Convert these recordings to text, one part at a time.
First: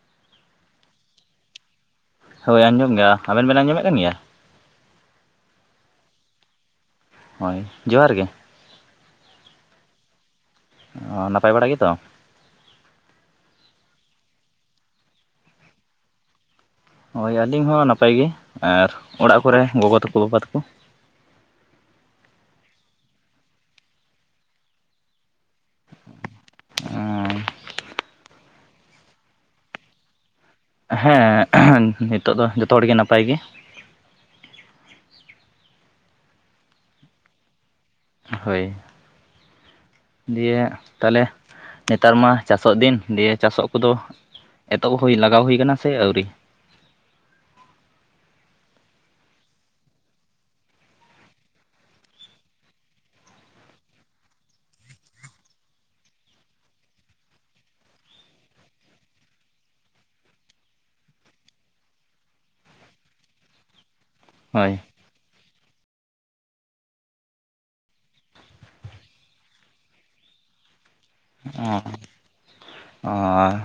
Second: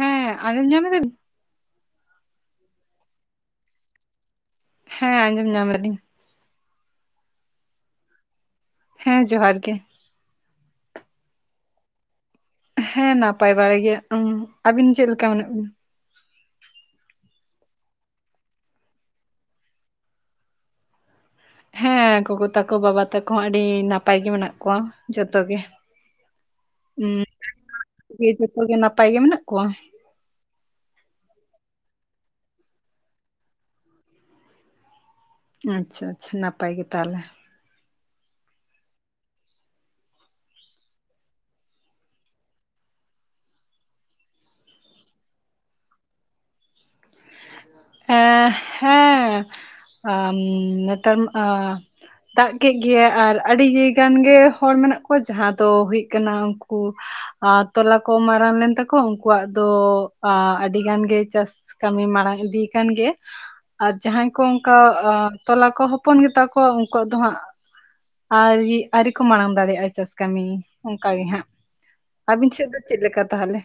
ᱦᱮᱸ ᱟᱡᱚᱢ ᱧᱟᱢᱮᱫᱟᱵᱤᱱ? ᱦᱳᱭ ᱟᱸᱡᱚᱢ ᱜᱮᱭᱟ, ᱟᱵᱮᱱ ᱵᱮᱱ ᱟᱸᱡᱚᱢᱮᱜ ᱠᱟᱱ ᱜᱮᱭᱟ? ᱦᱮᱸ ᱟᱸᱡᱚᱢ ᱧᱟᱢ ᱫᱟᱞᱤᱧ ᱾ ᱦᱳᱭ ᱡᱚᱦᱟᱨ ᱜᱮ᱾ ᱦᱮᱸ ᱡᱚᱦᱟᱨ ᱜᱮ᱾ ᱚ ᱱᱟᱯᱟᱭ ᱵᱟᱲᱟ ᱜᱮᱛᱚ? ᱦᱮᱸ ᱱᱟᱯᱟᱭ ᱵᱟᱲᱟ ᱜᱮ, ᱟᱹᱵᱤᱱ ᱪᱮᱫ ᱞᱮᱠᱟ ᱢᱮᱱᱟᱜ ᱵᱤᱱᱟ? ᱟᱹᱞᱤᱧ ᱦᱚᱸ ᱱᱟᱯᱟᱭ ᱜᱮ ᱟᱨ ᱚᱲᱟᱜ ᱠᱚᱨᱮ ᱜᱚᱜᱚ ᱛᱟᱠᱚ ᱵᱟᱵᱟ ᱛᱟᱠᱚ? ᱦᱮᱸ ᱜᱚᱜᱚ ᱛᱟᱠᱚ ᱵᱟᱵᱟ ᱛᱟᱠᱚ ᱦᱚᱸ ᱟᱹᱰᱤ ᱱᱟᱯᱟᱭ ᱜᱮ ᱢᱮᱱᱟᱜ ᱠᱚᱣᱟ ᱡᱷᱚᱛᱚ ᱜᱮ ᱾ [unintelligible] ᱡᱷᱚᱛᱚ ᱜᱮ ᱱᱟᱯᱟᱭ ᱜᱮ ᱢᱮᱱᱟᱜ ᱠᱚᱣᱟ? ᱦᱮᱸ ᱱᱤᱛᱟᱹᱜ ᱫᱚ ᱡᱷᱚᱛᱚ ᱦᱚᱲᱜᱮ ᱱᱟᱯᱟᱭ ᱜᱮ ᱾ ᱟᱪᱪᱷᱟ ᱟᱪᱪᱷᱟ ᱱᱟᱯᱟᱭ ᱜᱮ ᱛᱟᱦᱚᱞᱮ ᱾ ᱦᱳᱭ᱾ ᱫᱤᱭᱮ ᱛᱟᱦᱚᱞᱮ ᱱᱮᱛᱟᱨ ᱢᱟ ᱪᱟᱥᱚᱜ ᱫᱤᱱ ᱫᱤᱭᱮ ᱪᱟᱥᱚᱜ ᱠᱚᱫᱚ ᱮᱛᱚᱦᱚᱵ ᱦᱩᱭ ᱞᱟᱜᱟᱣ ᱦᱩᱭ ᱠᱟᱱᱟ ᱥᱮ ᱟᱹᱣᱨᱤ? ᱮ ᱦᱮᱸ ᱟᱢ ᱱᱮᱛᱟᱨ ᱟ ᱫᱟᱜ ᱠᱮᱜ ᱜᱮᱭᱟᱭ ᱟᱨ ᱟᱹᱰᱤ [unintelligible] ᱜᱟᱱ ᱜᱮ ᱦᱚᱲ ᱢᱮᱱᱟᱜ ᱠᱚᱣᱟ ᱡᱟᱦᱟᱸ ᱫᱚ ᱦᱩᱭᱩᱜ ᱠᱟᱱᱟ ᱩᱱᱠᱩ ᱟᱨ ᱛᱚᱞᱟ ᱠᱚ ᱢᱟᱨᱟᱝ ᱞᱮᱱ ᱛᱟᱠᱚᱣᱟ ᱩᱱᱠᱩᱣᱟᱜ ᱫᱚ ᱟ ᱟᱹᱰᱤ ᱜᱟᱱ ᱜᱮ ᱪᱟᱥ ᱠᱟᱹᱢᱤ ᱢᱟᱲᱟᱝ ᱤᱫᱤ ᱠᱟᱱ ᱜᱮ ᱟᱨ ᱡᱟᱦᱟᱸᱭ ᱠᱚ ᱚᱱᱠᱟ ᱦᱳᱭ ᱟ ᱛᱚᱞᱟ ᱠᱚ ᱦᱚᱯᱚᱱ ᱜᱮᱛᱟ ᱠᱚᱣᱟ ᱩᱱᱠᱩᱣᱟᱜ ᱫᱚ ᱦᱟᱸᱜ ᱟᱭᱨᱤ ᱟᱹᱣᱨᱤ ᱠᱚ ᱢᱟᱲᱟᱝ ᱫᱟᱲᱮᱭᱟᱜ-ᱟ ᱪᱟᱥ ᱠᱟᱹᱢᱤ ᱾ ᱚᱱᱠᱟ ᱜᱮ ᱦᱟᱸᱜ, ᱟᱹᱵᱤᱱ ᱥᱮᱫ ᱫᱚ ᱪᱮᱫ ᱞᱮᱠᱟ ᱛᱟᱦᱚᱞᱮ?